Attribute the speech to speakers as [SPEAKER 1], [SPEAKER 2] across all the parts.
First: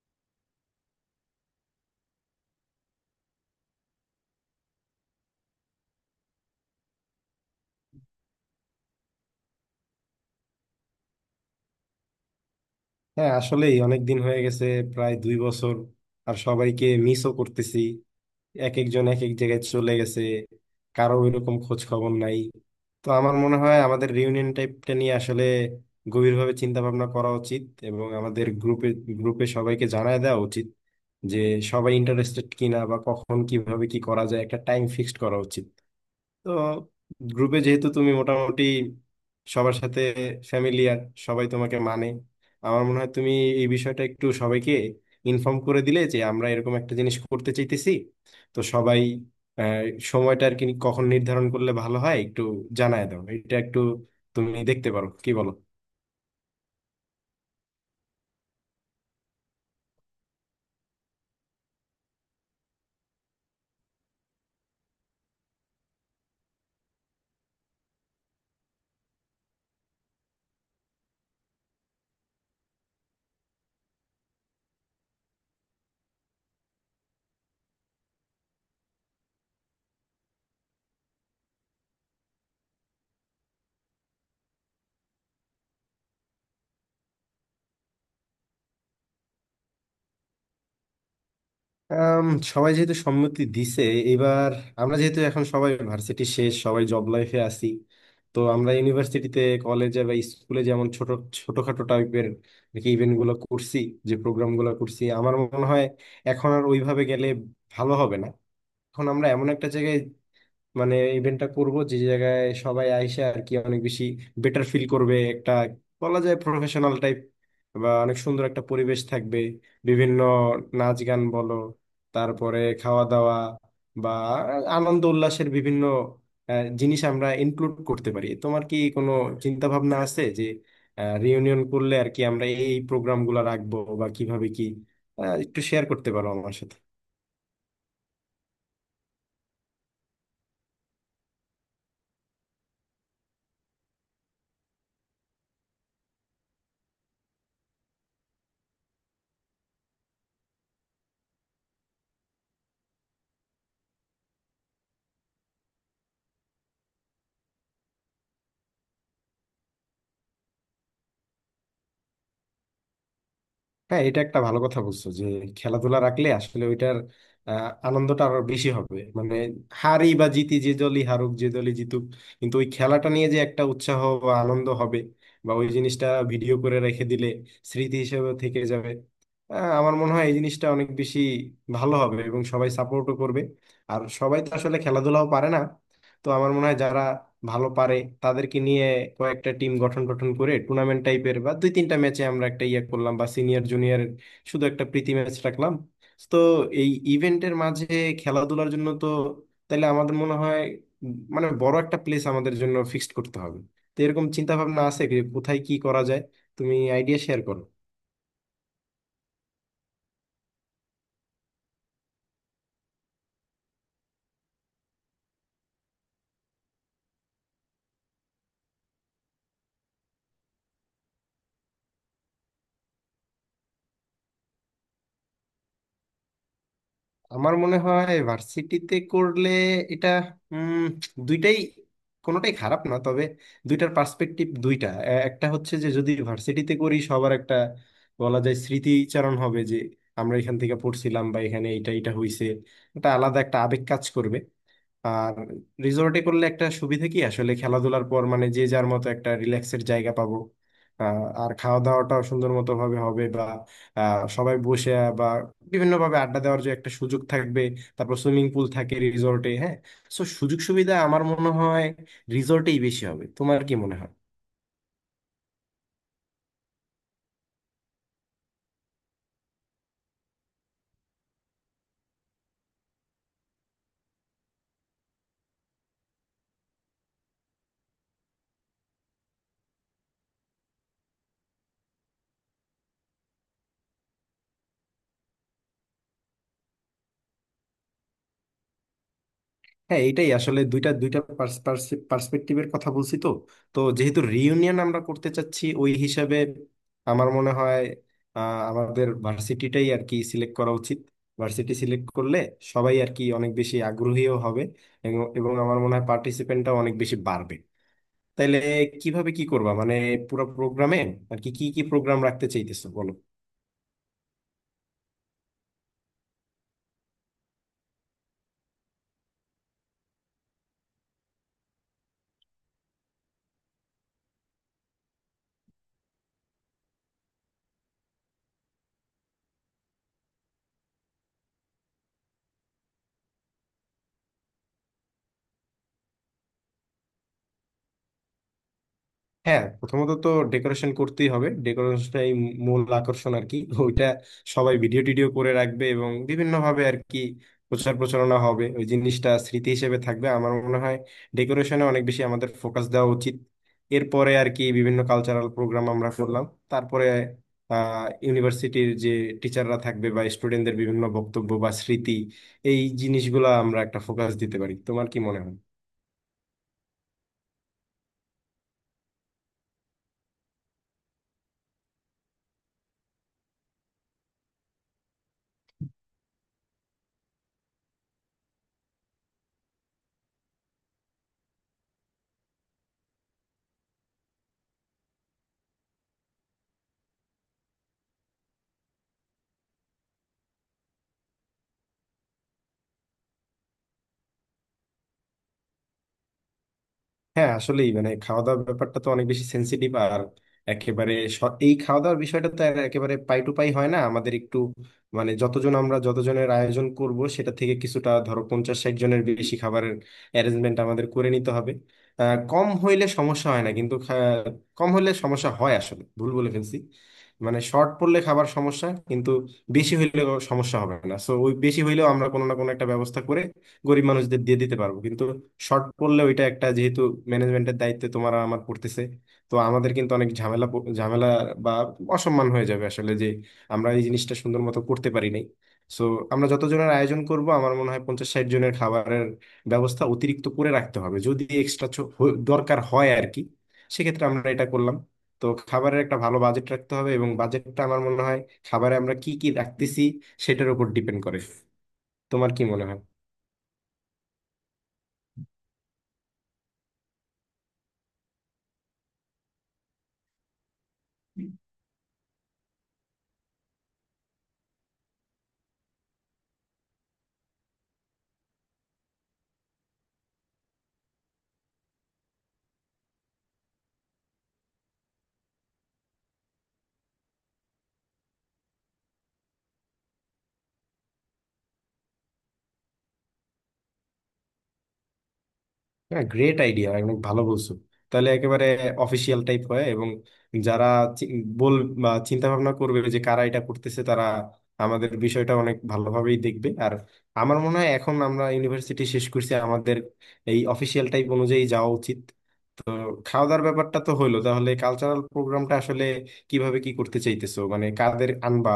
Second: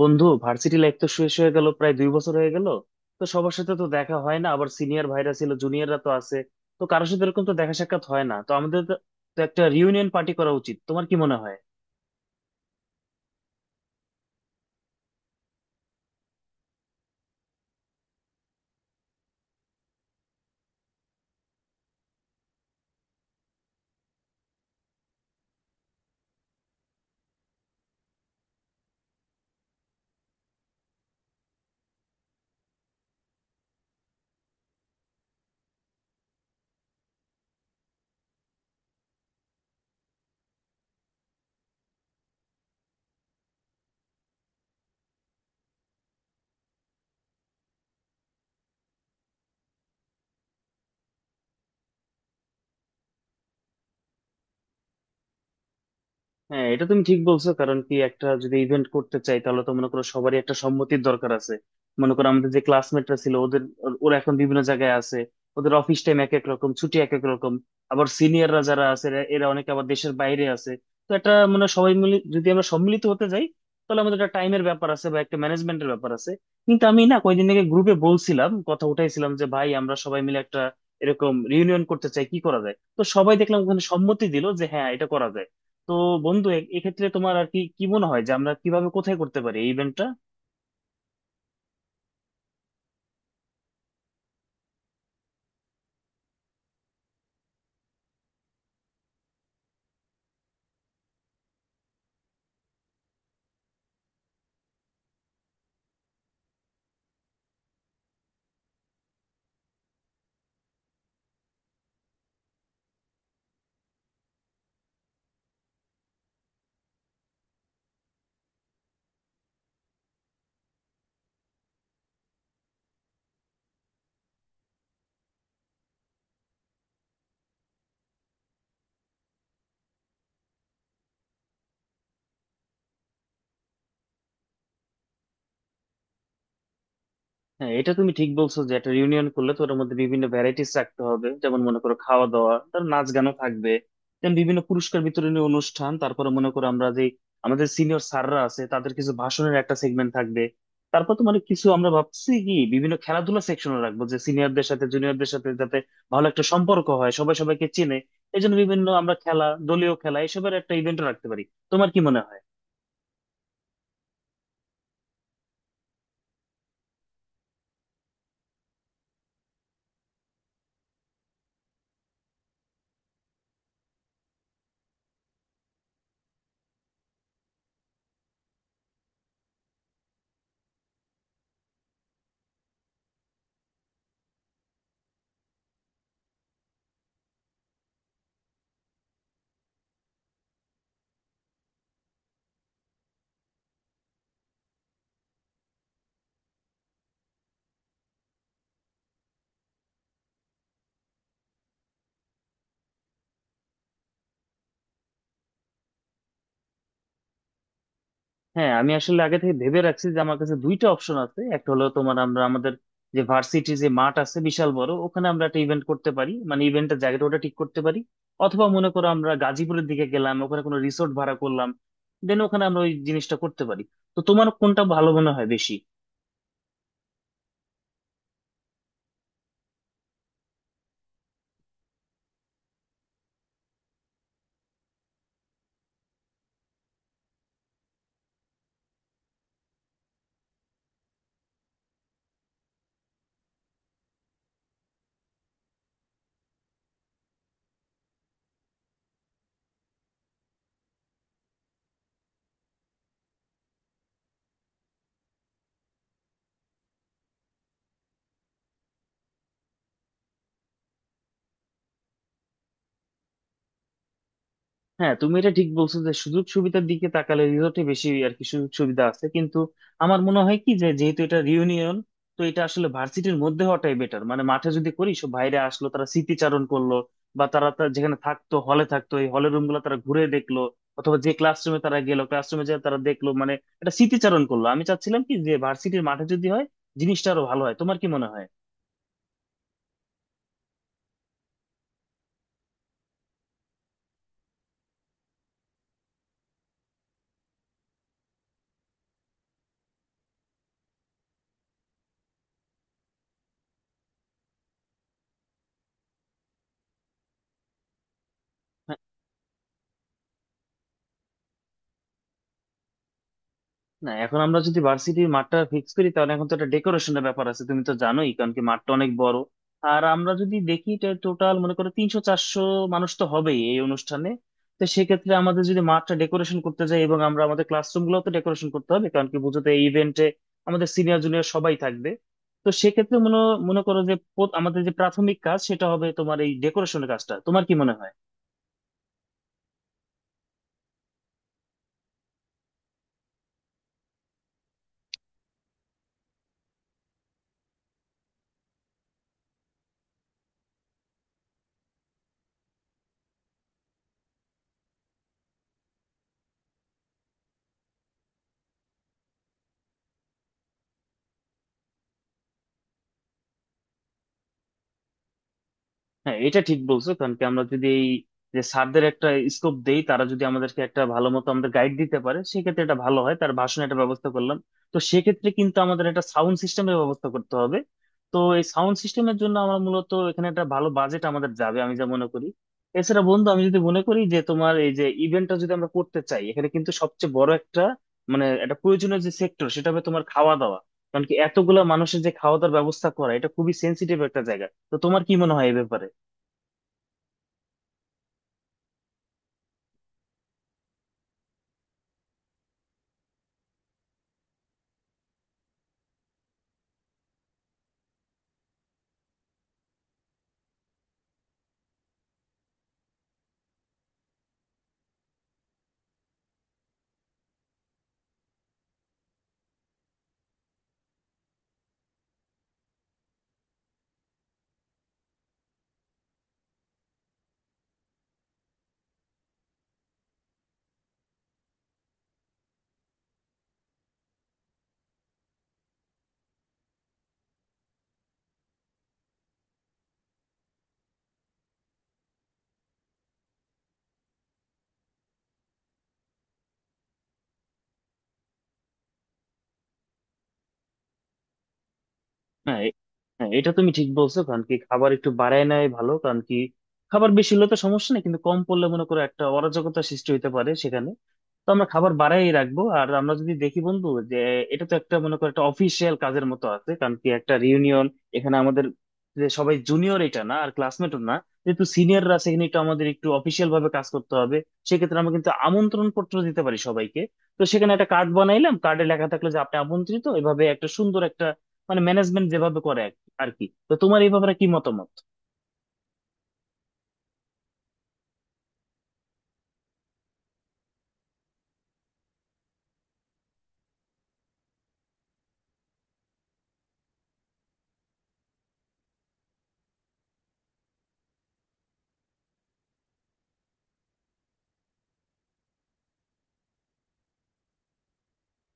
[SPEAKER 1] বন্ধু, varsity life তো শেষ হয়ে গেল, প্রায় 2 বছর হয়ে গেল। তো সবার সাথে তো দেখা হয় না, আবার সিনিয়র ভাইরা ছিল, জুনিয়ররা তো আছে। তো কারোর সাথে এরকম তো দেখা সাক্ষাৎ হয় না। তো আমাদের তো তো একটা রিউনিয়ন পার্টি করা উচিত, তোমার কি মনে হয়?
[SPEAKER 2] হ্যাঁ, আসলেই অনেক দিন হয়ে গেছে। প্রায় 2 বছর। আর সবাইকে মিসও করতেছি। এক একজন এক এক জায়গায় চলে গেছে, কারো এরকম খোঁজ খবর নাই। তো আমার মনে হয় আমাদের রিউনিয়ন টাইপটা নিয়ে আসলে গভীরভাবে চিন্তা ভাবনা করা উচিত। এবং আমাদের গ্রুপে গ্রুপে সবাইকে জানায় দেওয়া উচিত যে সবাই ইন্টারেস্টেড কিনা, বা কখন কিভাবে কি করা যায়, একটা টাইম ফিক্সড করা উচিত। তো গ্রুপে যেহেতু তুমি মোটামুটি সবার সাথে ফ্যামিলিয়ার, সবাই তোমাকে মানে আমার মনে হয় তুমি এই বিষয়টা একটু সবাইকে ইনফর্ম করে দিলে যে আমরা এরকম একটা জিনিস করতে চাইতেছি, তো সবাই আহ, সময়টা আর কি কখন নির্ধারণ করলে ভালো হয়, একটু জানায় দাও, এটা একটু তুমি দেখতে পারো। কি বলো?
[SPEAKER 1] হ্যাঁ, এটা তুমি ঠিক বলছো, কারণ কি একটা যদি ইভেন্ট করতে চাই তাহলে তো মনে করো সবারই একটা সম্মতির দরকার আছে। মনে করো আমাদের যে ক্লাসমেটরা ছিল, ওরা এখন বিভিন্ন জায়গায় আছে। ওদের অফিস টাইম এক এক রকম, ছুটি এক এক রকম। আবার সিনিয়ররা যারা আছে, এরা এরা অনেকে আবার দেশের বাইরে আছে। তো এটা মানে সবাই মিলে যদি আমরা সম্মিলিত হতে যাই, তাহলে আমাদের একটা টাইমের ব্যাপার আছে বা একটা ম্যানেজমেন্টের ব্যাপার আছে। কিন্তু আমি না কয়েকদিন আগে গ্রুপে বলছিলাম, কথা উঠাইছিলাম যে ভাই আমরা সবাই মিলে একটা এরকম রিউনিয়ন করতে চাই, কি করা যায়। তো সবাই দেখলাম ওখানে সম্মতি দিল যে হ্যাঁ এটা করা যায়। তো বন্ধু, এক্ষেত্রে তোমার আর কি কি মনে হয় যে আমরা কিভাবে কোথায় করতে পারি এই ইভেন্টটা?
[SPEAKER 2] আম, সবাই যেহেতু সম্মতি দিছে, এবার আমরা যেহেতু এখন সবাই ভার্সিটি শেষ, সবাই জব লাইফে আছি, তো আমরা ইউনিভার্সিটিতে কলেজে বা স্কুলে যেমন ছোট ছোটখাটো টাইপের ইভেন্ট গুলো করছি, যে প্রোগ্রাম গুলো করছি, আমার মনে হয় এখন আর ওইভাবে গেলে ভালো হবে না। এখন আমরা এমন একটা জায়গায় মানে ইভেন্টটা করব যে জায়গায় সবাই আইসে আর কি অনেক বেশি বেটার ফিল করবে, একটা বলা যায় প্রফেশনাল টাইপ বা অনেক সুন্দর একটা পরিবেশ থাকবে। বিভিন্ন নাচ গান বলো, তারপরে খাওয়া দাওয়া বা আনন্দ উল্লাসের বিভিন্ন জিনিস আমরা ইনক্লুড করতে পারি। তোমার কি কোনো চিন্তা ভাবনা আছে যে রিউনিয়ন করলে আর কি আমরা এই প্রোগ্রামগুলো রাখবো বা কিভাবে কি, একটু শেয়ার করতে পারো আমার সাথে?
[SPEAKER 1] হ্যাঁ, এটা তুমি ঠিক বলছো যে একটা রিউনিয়ন করলে তো ওটার মধ্যে বিভিন্ন ভ্যারাইটিস রাখতে হবে, যেমন মনে করো খাওয়া দাওয়া, তার নাচ গানও থাকবে, দেন বিভিন্ন পুরস্কার বিতরণী অনুষ্ঠান, তারপরে মনে করো আমরা যে আমাদের সিনিয়র স্যাররা আছে তাদের কিছু ভাষণের একটা সেগমেন্ট থাকবে। তারপর তো মানে কিছু আমরা ভাবছি কি বিভিন্ন খেলাধুলা সেকশনও রাখবো যে সিনিয়রদের সাথে জুনিয়রদের সাথে যাতে ভালো একটা সম্পর্ক হয়, সবাই সবাইকে চেনে। এই জন্য বিভিন্ন আমরা খেলা, দলীয় খেলা এসবের একটা ইভেন্টও রাখতে পারি। তোমার কি মনে হয়?
[SPEAKER 2] হ্যাঁ, এটা একটা ভালো কথা বলছো যে খেলাধুলা রাখলে আসলে ওইটার আনন্দটা আরো বেশি হবে। মানে হারি বা জিতি, যে দলই হারুক যে দলই জিতুক, কিন্তু ওই খেলাটা নিয়ে যে একটা উৎসাহ বা আনন্দ হবে, বা ওই জিনিসটা ভিডিও করে রেখে দিলে স্মৃতি হিসেবে থেকে যাবে। আমার মনে হয় এই জিনিসটা অনেক বেশি ভালো হবে এবং সবাই সাপোর্টও করবে। আর সবাই তো আসলে খেলাধুলাও পারে না, তো আমার মনে হয় যারা ভালো পারে তাদেরকে নিয়ে কয়েকটা টিম গঠন গঠন করে টুর্নামেন্ট টাইপের বা 2-3টা ম্যাচে আমরা একটা ইয়ে করলাম, বা সিনিয়র জুনিয়র শুধু একটা প্রীতি ম্যাচ রাখলাম। তো এই ইভেন্টের মাঝে খেলাধুলার জন্য তো তাহলে আমাদের মনে হয় মানে বড় একটা প্লেস আমাদের জন্য ফিক্সড করতে হবে। তো এরকম চিন্তা ভাবনা আছে কি? কোথায় কি করা যায় তুমি আইডিয়া শেয়ার করো।
[SPEAKER 1] হ্যাঁ, আমি আসলে আগে থেকে ভেবে রাখছি যে আমার কাছে দুইটা অপশন আছে। একটা হলো তোমার আমরা আমাদের যে ভার্সিটি যে মাঠ আছে বিশাল বড়, ওখানে আমরা একটা ইভেন্ট করতে পারি, মানে ইভেন্টের জায়গাটা ওটা ঠিক করতে পারি। অথবা মনে করো আমরা গাজীপুরের দিকে গেলাম, ওখানে কোনো রিসোর্ট ভাড়া করলাম, দেন ওখানে আমরা ওই জিনিসটা করতে পারি। তো তোমার কোনটা ভালো মনে হয় বেশি?
[SPEAKER 2] আমার মনে হয় ভার্সিটিতে করলে এটা উম দুইটাই কোনোটাই খারাপ না, তবে দুইটার পার্সপেক্টিভ দুইটা এ- একটা হচ্ছে যে যদি ভার্সিটিতে করি সবার একটা বলা যায় স্মৃতিচারণ হবে যে আমরা এখান থেকে পড়ছিলাম বা এখানে এটা এটা হইছে, এটা আলাদা একটা আবেগ কাজ করবে। আর রিসোর্টে করলে একটা সুবিধা কি, আসলে খেলাধুলার পর মানে যে যার মতো একটা রিল্যাক্সের জায়গা পাবো। আর খাওয়া দাওয়াটাও সুন্দর মতো ভাবে হবে, বা সবাই বসে বা বিভিন্ন ভাবে আড্ডা দেওয়ার যে একটা সুযোগ থাকবে, তারপর সুইমিং পুল থাকে রিসোর্টে। হ্যাঁ, সো সুযোগ সুবিধা আমার মনে হয় রিসোর্টেই বেশি হবে। তোমার কি মনে হয়?
[SPEAKER 1] হ্যাঁ, তুমি এটা ঠিক বলছো যে সুযোগ সুবিধার দিকে তাকালে রিসোর্টে বেশি আর কি সুযোগ সুবিধা আছে, কিন্তু আমার মনে হয় কি যে যেহেতু এটা রিউনিয়ন, তো এটা আসলে ভার্সিটির মধ্যে হওয়াটাই বেটার। মানে মাঠে যদি করি সব বাইরে আসলো, তারা স্মৃতিচারণ করলো, বা যেখানে থাকতো হলে থাকতো এই হলের রুম গুলো তারা ঘুরে দেখলো, অথবা যে ক্লাসরুমে তারা গেলো, ক্লাসরুমে যে তারা দেখলো মানে এটা স্মৃতিচারণ করলো। আমি চাচ্ছিলাম কি যে ভার্সিটির মাঠে যদি হয় জিনিসটা আরো ভালো হয়, তোমার কি মনে হয়?
[SPEAKER 2] হ্যাঁ, এটাই আসলে দুইটা দুইটা পার্সপেক্টিভের কথা বলছি তো। তো যেহেতু রিইউনিয়ন আমরা করতে চাচ্ছি ওই হিসাবে আমার মনে হয় আমাদের ভার্সিটিটাই আর কি সিলেক্ট করা উচিত। ভার্সিটি সিলেক্ট করলে সবাই আর কি অনেক বেশি আগ্রহীও হবে, এবং এবং আমার মনে হয় পার্টিসিপেন্টটাও অনেক বেশি বাড়বে। তাইলে কিভাবে কি করবা মানে পুরো প্রোগ্রামে আর কি কি কি প্রোগ্রাম রাখতে চাইতেছো বলো।
[SPEAKER 1] না, এখন আমরা যদি ভার্সিটির মাঠটা ফিক্স করি তাহলে এখন তো একটা ডেকোরেশনের ব্যাপার আছে, তুমি তো জানোই, কারণ কি মাঠটা অনেক বড়। আর আমরা যদি দেখি টোটাল মনে করো 300-400 মানুষ তো হবেই এই অনুষ্ঠানে। তো সেক্ষেত্রে আমাদের যদি মাঠটা ডেকোরেশন করতে যাই, এবং আমরা আমাদের ক্লাসরুম গুলো তো ডেকোরেশন করতে হবে, কারণ কি বুঝো তো এই ইভেন্টে আমাদের সিনিয়র জুনিয়র সবাই থাকবে। তো সেক্ষেত্রে মনে মনে করো যে আমাদের যে প্রাথমিক কাজ সেটা হবে তোমার এই ডেকোরেশনের কাজটা, তোমার কি মনে হয়?
[SPEAKER 2] হ্যাঁ, প্রথমত তো ডেকোরেশন করতেই হবে, ডেকোরেশনটাই মূল আকর্ষণ আর কি। ওইটা সবাই ভিডিও টিডিও করে রাখবে এবং বিভিন্ন ভাবে আর কি প্রচার প্রচারণা হবে, ওই জিনিসটা স্মৃতি হিসেবে থাকবে। আমার মনে হয় ডেকোরেশনে অনেক বেশি আমাদের ফোকাস দেওয়া উচিত। এরপরে আর কি বিভিন্ন কালচারাল প্রোগ্রাম আমরা করলাম, তারপরে আহ ইউনিভার্সিটির যে টিচাররা থাকবে বা স্টুডেন্টদের বিভিন্ন বক্তব্য বা স্মৃতি, এই জিনিসগুলো আমরা একটা ফোকাস দিতে পারি। তোমার কি মনে হয়?
[SPEAKER 1] হ্যাঁ, এটা ঠিক বলছো, কারণ কি আমরা যদি এই যে স্যারদের একটা স্কোপ দেই, তারা যদি আমাদেরকে একটা ভালো মতো আমাদের গাইড দিতে পারে সেক্ষেত্রে এটা ভালো হয়, তার ভাষণে একটা ব্যবস্থা করলাম। তো সেক্ষেত্রে কিন্তু আমাদের একটা সাউন্ড সিস্টেমের ব্যবস্থা করতে হবে। তো এই সাউন্ড সিস্টেমের জন্য আমরা মূলত এখানে একটা ভালো বাজেট আমাদের যাবে আমি যা মনে করি। এছাড়া বন্ধু, আমি যদি মনে করি যে তোমার এই যে ইভেন্টটা যদি আমরা করতে চাই, এখানে কিন্তু সবচেয়ে বড় একটা মানে একটা প্রয়োজনীয় যে সেক্টর সেটা হবে তোমার খাওয়া দাওয়া। কারণ কি এতগুলা মানুষের যে খাওয়া দাওয়ার ব্যবস্থা করা এটা খুবই সেন্সিটিভ একটা জায়গা। তো তোমার কি মনে হয় এই ব্যাপারে?
[SPEAKER 2] হ্যাঁ, আসলেই মানে খাওয়া দাওয়ার ব্যাপারটা তো অনেক বেশি সেন্সিটিভ। আর এই খাওয়া দাওয়ার বিষয়টা তো আর একেবারে পাই টু পাই হয় না, আমাদের একটু মানে যতজন আমরা যতজনের আয়োজন করব সেটা থেকে কিছুটা ধরো 50-60 জনের বেশি খাবারের অ্যারেঞ্জমেন্ট আমাদের করে নিতে হবে। কম হইলে সমস্যা হয় না, কম হলে সমস্যা হয়, আসলে ভুল বলে ফেলছি। মানে শর্ট পড়লে খাবার সমস্যা, কিন্তু বেশি হইলে সমস্যা হবে না। সো ওই বেশি হইলেও আমরা কোনো না কোনো একটা ব্যবস্থা করে গরিব মানুষদের দিয়ে দিতে পারবো, কিন্তু শর্ট পড়লে ওইটা একটা, যেহেতু ম্যানেজমেন্টের দায়িত্বে তোমার আর আমার পড়তেছে, তো আমাদের কিন্তু অনেক ঝামেলা বা অসম্মান হয়ে যাবে আসলে, যে আমরা এই জিনিসটা সুন্দর মতো করতে পারি নাই। সো আমরা যতজনের আয়োজন করব আমার মনে হয় 50-60 জনের খাবারের ব্যবস্থা অতিরিক্ত করে রাখতে হবে, যদি এক্সট্রা দরকার হয় আর কি, সেক্ষেত্রে আমরা এটা করলাম। তো খাবারের একটা ভালো বাজেট রাখতে হবে, এবং বাজেটটা আমার মনে হয় খাবারে আমরা কি কি রাখতেছি সেটার উপর ডিপেন্ড করে। তোমার কি
[SPEAKER 1] হ্যাঁ
[SPEAKER 2] মনে
[SPEAKER 1] এ-
[SPEAKER 2] হয়?
[SPEAKER 1] হ্যাঁ, এটা তুমি ঠিক বলছো, কারণ কি খাবার একটু বাড়ায় নেয় ভালো, কারণ কি খাবার বেশি হলে তো সমস্যা নেই কিন্তু কম পড়লে মনে করো একটা অরাজকতা সৃষ্টি হতে পারে সেখানে। তো আমরা খাবার বাড়াই রাখবো। আর আমরা যদি দেখি বন্ধু যে এটা তো একটা মনে করো একটা অফিসিয়াল কাজের মতো আছে, কারণ কি একটা রিউনিয়ন, এখানে আমাদের যে সবাই জুনিয়র এটা না, আর ক্লাসমেটও না, যেহেতু সিনিয়ররা আছে এখানে একটু আমাদের একটু অফিসিয়াল ভাবে কাজ করতে হবে। সেক্ষেত্রে আমরা কিন্তু আমন্ত্রণ পত্র দিতে পারি সবাইকে। তো সেখানে একটা কার্ড বানাইলাম, কার্ডে লেখা থাকলো যে আপনি আমন্ত্রিত, এভাবে একটা সুন্দর মানে ম্যানেজমেন্ট যেভাবে করে আর কি। তো তোমার এই ব্যাপারে কি মতামত?
[SPEAKER 2] হ্যাঁ, গ্রেট আইডিয়া, অনেক ভালো বলছো। তাহলে একেবারে অফিসিয়াল টাইপ হয়, এবং যারা চি- বল বা চিন্তা ভাবনা করবে যে কারা এটা করতেছে, তারা আমাদের বিষয়টা অনেক ভালোভাবেই দেখবে। আর আমার মনে হয় এখন আমরা ইউনিভার্সিটি শেষ করছি, আমাদের এই অফিসিয়াল টাইপ অনুযায়ী যাওয়া উচিত। খাওয়া দাওয়ার ব্যাপারটা তো হইলো, তাহলে কালচারাল প্রোগ্রামটা আসলে কিভাবে কি করতে চাইতেছো মানে কাদের আনবা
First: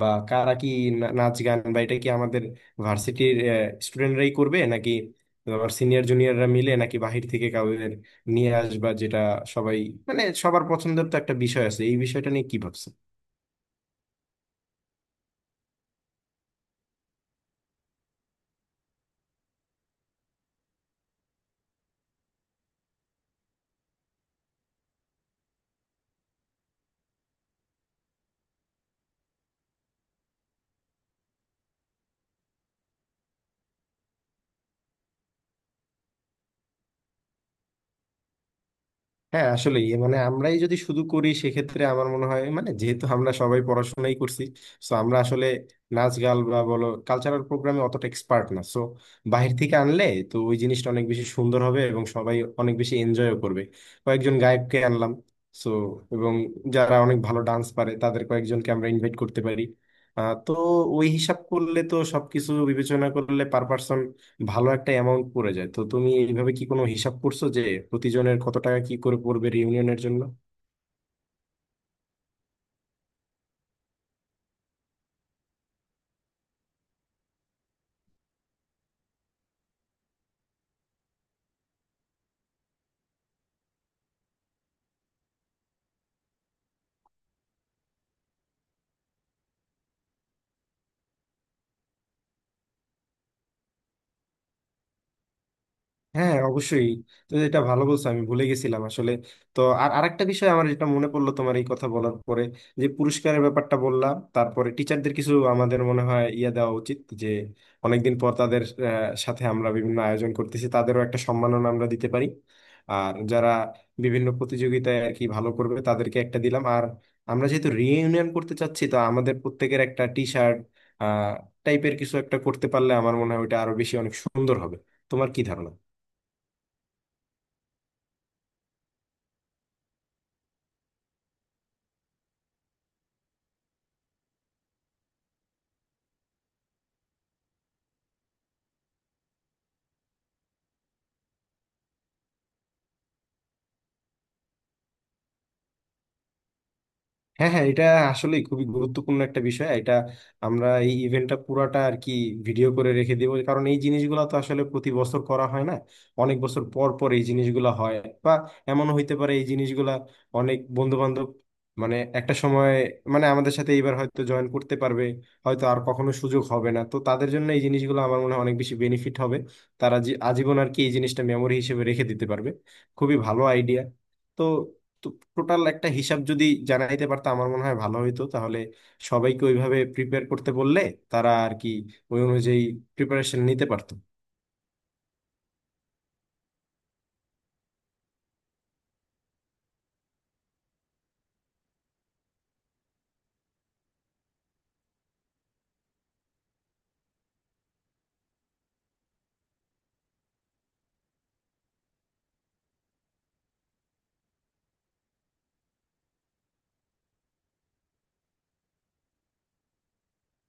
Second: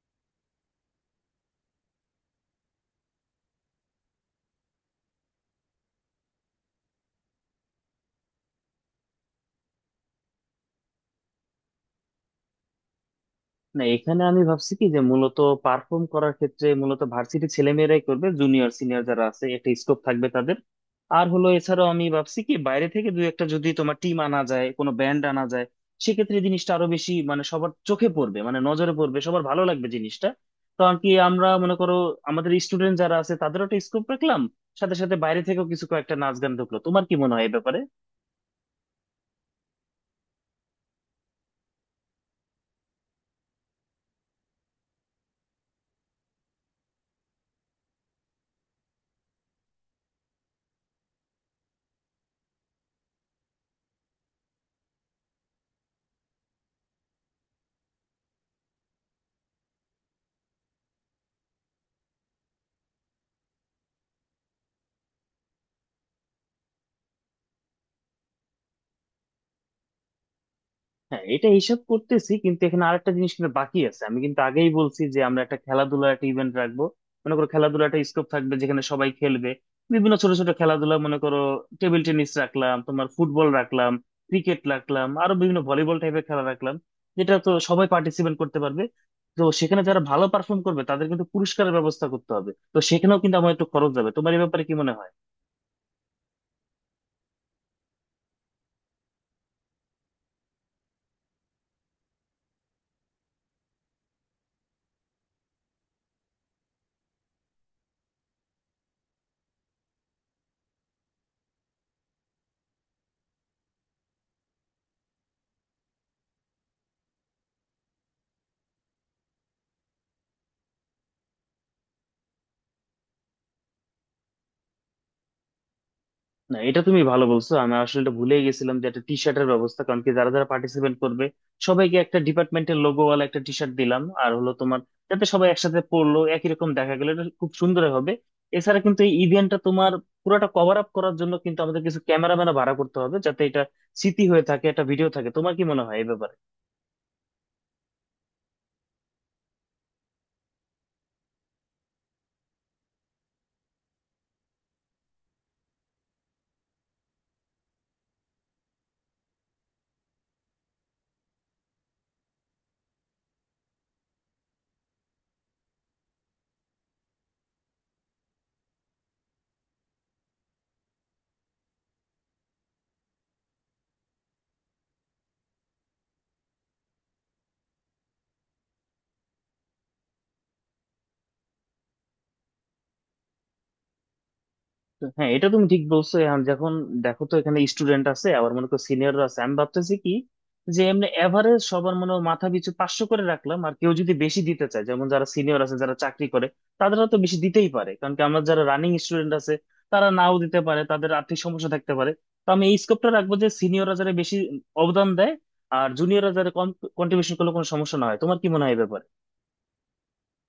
[SPEAKER 2] বা কারা কি, নাচ গান বা এটা কি আমাদের ভার্সিটির স্টুডেন্টরাই করবে, নাকি তোমার সিনিয়র জুনিয়ররা মিলে, নাকি বাহির থেকে কাউদের নিয়ে আসবা যেটা সবাই মানে সবার পছন্দের, তো একটা বিষয় আছে এই বিষয়টা নিয়ে কি ভাবছো?
[SPEAKER 1] না, এখানে আমি ভাবছি কি যে মূলত পারফর্ম করার ক্ষেত্রে মূলত ভার্সিটি ছেলেমেয়েরাই করবে, জুনিয়র সিনিয়র যারা আছে একটা স্কোপ থাকবে তাদের। আর হলো এছাড়াও আমি ভাবছি কি বাইরে থেকে দুই একটা যদি তোমার টিম আনা যায়, কোনো ব্যান্ড আনা যায়, সেক্ষেত্রে জিনিসটা আরো বেশি মানে সবার চোখে পড়বে, মানে নজরে পড়বে, সবার ভালো লাগবে জিনিসটা। কারণ কি আমরা মনে করো আমাদের স্টুডেন্ট যারা আছে তাদেরও একটা স্কোপ রাখলাম, সাথে সাথে বাইরে থেকেও কিছু কয়েকটা নাচ গান ঢুকলো, তোমার কি মনে হয় এই ব্যাপারে?
[SPEAKER 2] হ্যাঁ, আসলে মানে আমরাই যদি শুধু করি সেক্ষেত্রে আমার মনে হয় মানে যেহেতু আমরা সবাই পড়াশোনাই করছি তো আমরা আসলে নাচ গান বা বলো কালচারাল প্রোগ্রামে অতটা এক্সপার্ট না। সো বাইরে থেকে আনলে তো ওই জিনিসটা অনেক বেশি সুন্দর হবে এবং সবাই অনেক বেশি এনজয়ও করবে। কয়েকজন গায়ককে আনলাম সো, এবং যারা অনেক ভালো ডান্স পারে তাদের কয়েকজনকে আমরা ইনভাইট করতে পারি। তো ওই হিসাব করলে তো সবকিছু বিবেচনা করলে ভালো একটা অ্যামাউন্ট পড়ে যায়। তো তুমি এইভাবে কি কোনো হিসাব করছো যে প্রতিজনের কত টাকা কি করে পড়বে রিউনিয়নের জন্য?
[SPEAKER 1] হ্যাঁ, এটা হিসাব করতেছি, কিন্তু এখানে আরেকটা জিনিস কিন্তু বাকি আছে, আমি কিন্তু আগেই বলছি যে আমরা একটা খেলাধুলার একটা ইভেন্ট রাখবো। মনে করো খেলাধুলার একটা স্কোপ থাকবে যেখানে সবাই খেলবে বিভিন্ন ছোট ছোট খেলাধুলা, মনে করো টেবিল টেনিস রাখলাম তোমার, ফুটবল রাখলাম, ক্রিকেট রাখলাম, আরো বিভিন্ন ভলিবল টাইপের খেলা রাখলাম, যেটা তো সবাই পার্টিসিপেট করতে পারবে। তো সেখানে যারা ভালো পারফর্ম করবে তাদের কিন্তু পুরস্কারের ব্যবস্থা করতে হবে, তো সেখানেও কিন্তু আমার একটু খরচ যাবে, তোমার এই ব্যাপারে কি মনে হয়?
[SPEAKER 2] হ্যাঁ, অবশ্যই। তো এটা ভালো বলছো, আমি ভুলে গেছিলাম আসলে। তো আর আরেকটা বিষয় আমার যেটা মনে পড়লো তোমার এই কথা বলার পরে, যে পুরস্কারের ব্যাপারটা বললাম, তারপরে টিচারদের কিছু আমাদের মনে হয় ইয়ে দেওয়া উচিত যে অনেকদিন পর তাদের সাথে আমরা বিভিন্ন আয়োজন করতেছি, তাদেরও একটা সম্মাননা আমরা দিতে পারি। আর যারা বিভিন্ন প্রতিযোগিতায় আর কি ভালো করবে তাদেরকে একটা দিলাম। আর আমরা যেহেতু রিইউনিয়ন করতে চাচ্ছি তো আমাদের প্রত্যেকের একটা টি শার্ট টাইপের কিছু একটা করতে পারলে আমার মনে হয় ওইটা আরো বেশি অনেক সুন্দর হবে। তোমার কি ধারণা?
[SPEAKER 1] না, এটা তুমি ভালো বলছো, আমি আসলে এটা ভুলেই গেছিলাম যে একটা টি শার্টের ব্যবস্থা, কারণ কি যারা যারা পার্টিসিপেট করবে সবাইকে একটা ডিপার্টমেন্টের লোগোওয়ালা একটা টি শার্ট দিলাম আর হলো তোমার, যাতে সবাই একসাথে পরলো, একই রকম দেখা গেলো, এটা খুব সুন্দর হবে। এছাড়া কিন্তু এই ইভেন্টটা তোমার পুরোটা কভার আপ করার জন্য কিন্তু আমাদের কিছু ক্যামেরাম্যানও ভাড়া করতে হবে, যাতে এটা স্মৃতি হয়ে থাকে, একটা ভিডিও থাকে, তোমার কি মনে হয় এই ব্যাপারে?
[SPEAKER 2] হ্যাঁ হ্যাঁ, এটা আসলে খুবই গুরুত্বপূর্ণ একটা বিষয়। এটা আমরা এই ইভেন্টটা পুরাটা আর কি ভিডিও করে রেখে দেবো, কারণ এই জিনিসগুলো তো আসলে প্রতি বছর করা হয় না, অনেক বছর পর পর এই জিনিসগুলো হয়। বা এমন হইতে পারে এই জিনিসগুলা অনেক বন্ধু বান্ধব মানে একটা সময় মানে আমাদের সাথে এইবার হয়তো জয়েন করতে পারবে, হয়তো আর কখনো সুযোগ হবে না, তো তাদের জন্য এই জিনিসগুলো আমার মনে হয় অনেক বেশি বেনিফিট হবে। তারা আজীবন আর কি এই জিনিসটা মেমোরি হিসেবে রেখে দিতে পারবে। খুবই ভালো আইডিয়া। তো তো টোটাল একটা হিসাব যদি জানাইতে পারতাম আমার মনে হয় ভালো হইতো, তাহলে সবাইকে ওইভাবে প্রিপেয়ার করতে বললে তারা আর কি ওই অনুযায়ী প্রিপারেশন নিতে পারতো।
[SPEAKER 1] তো হ্যাঁ, এটা তুমি ঠিক বলছো, এখন যখন দেখো তো এখানে স্টুডেন্ট আছে, আবার মনে করো সিনিয়ররা আছে। আমি ভাবতেছি কি যে এমনি এভারেজ সবার মনে হয় মাথা পিছু 500 করে রাখলাম, আর কেউ যদি বেশি দিতে চায় যেমন যারা সিনিয়র আছে যারা চাকরি করে, তাদেরও তো বেশি দিতেই পারে, কারণ কি আমরা যারা রানিং স্টুডেন্ট আছে, তারা নাও দিতে পারে, তাদের আর্থিক সমস্যা থাকতে পারে। তো আমি এই স্কোপটা রাখবো যে সিনিয়ররা যারা বেশি অবদান দেয় আর জুনিয়ররা যারা কম কন্ট্রিবিউশন করলে কোনো সমস্যা না হয়, তোমার কি মনে হয় এ ব্যাপারে?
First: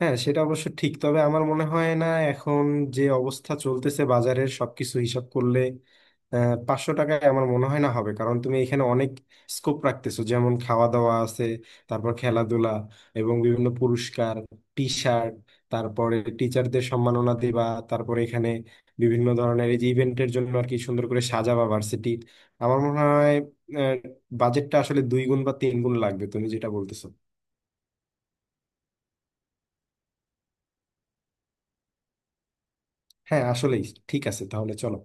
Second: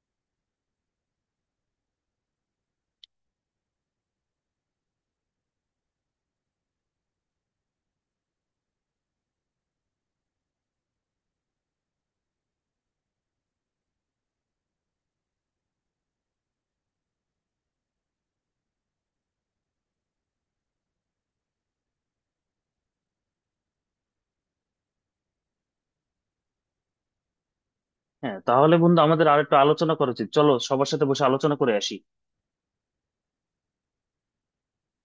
[SPEAKER 2] হ্যাঁ, সেটা অবশ্য ঠিক, তবে আমার মনে হয় না এখন যে অবস্থা চলতেছে বাজারের সবকিছু হিসাব করলে 500 টাকায় আমার মনে হয় না হবে। কারণ তুমি এখানে অনেক স্কোপ রাখতেছো, যেমন খাওয়া দাওয়া আছে, তারপর খেলাধুলা, এবং বিভিন্ন পুরস্কার, টি শার্ট, তারপরে টিচারদের সম্মাননা দেবা, তারপরে এখানে বিভিন্ন ধরনের এই যে ইভেন্টের জন্য আর কি সুন্দর করে সাজাবা ভার্সিটির, আমার মনে হয় আহ, বাজেটটা আসলে 2 গুণ বা 3 গুণ লাগবে তুমি যেটা বলতেছো।
[SPEAKER 1] হ্যাঁ, তাহলে বন্ধু আমাদের আর একটু আলোচনা করা উচিত, চলো সবার সাথে বসে আলোচনা করে আসি।
[SPEAKER 2] হ্যাঁ, আসলেই। ঠিক আছে, তাহলে চলো।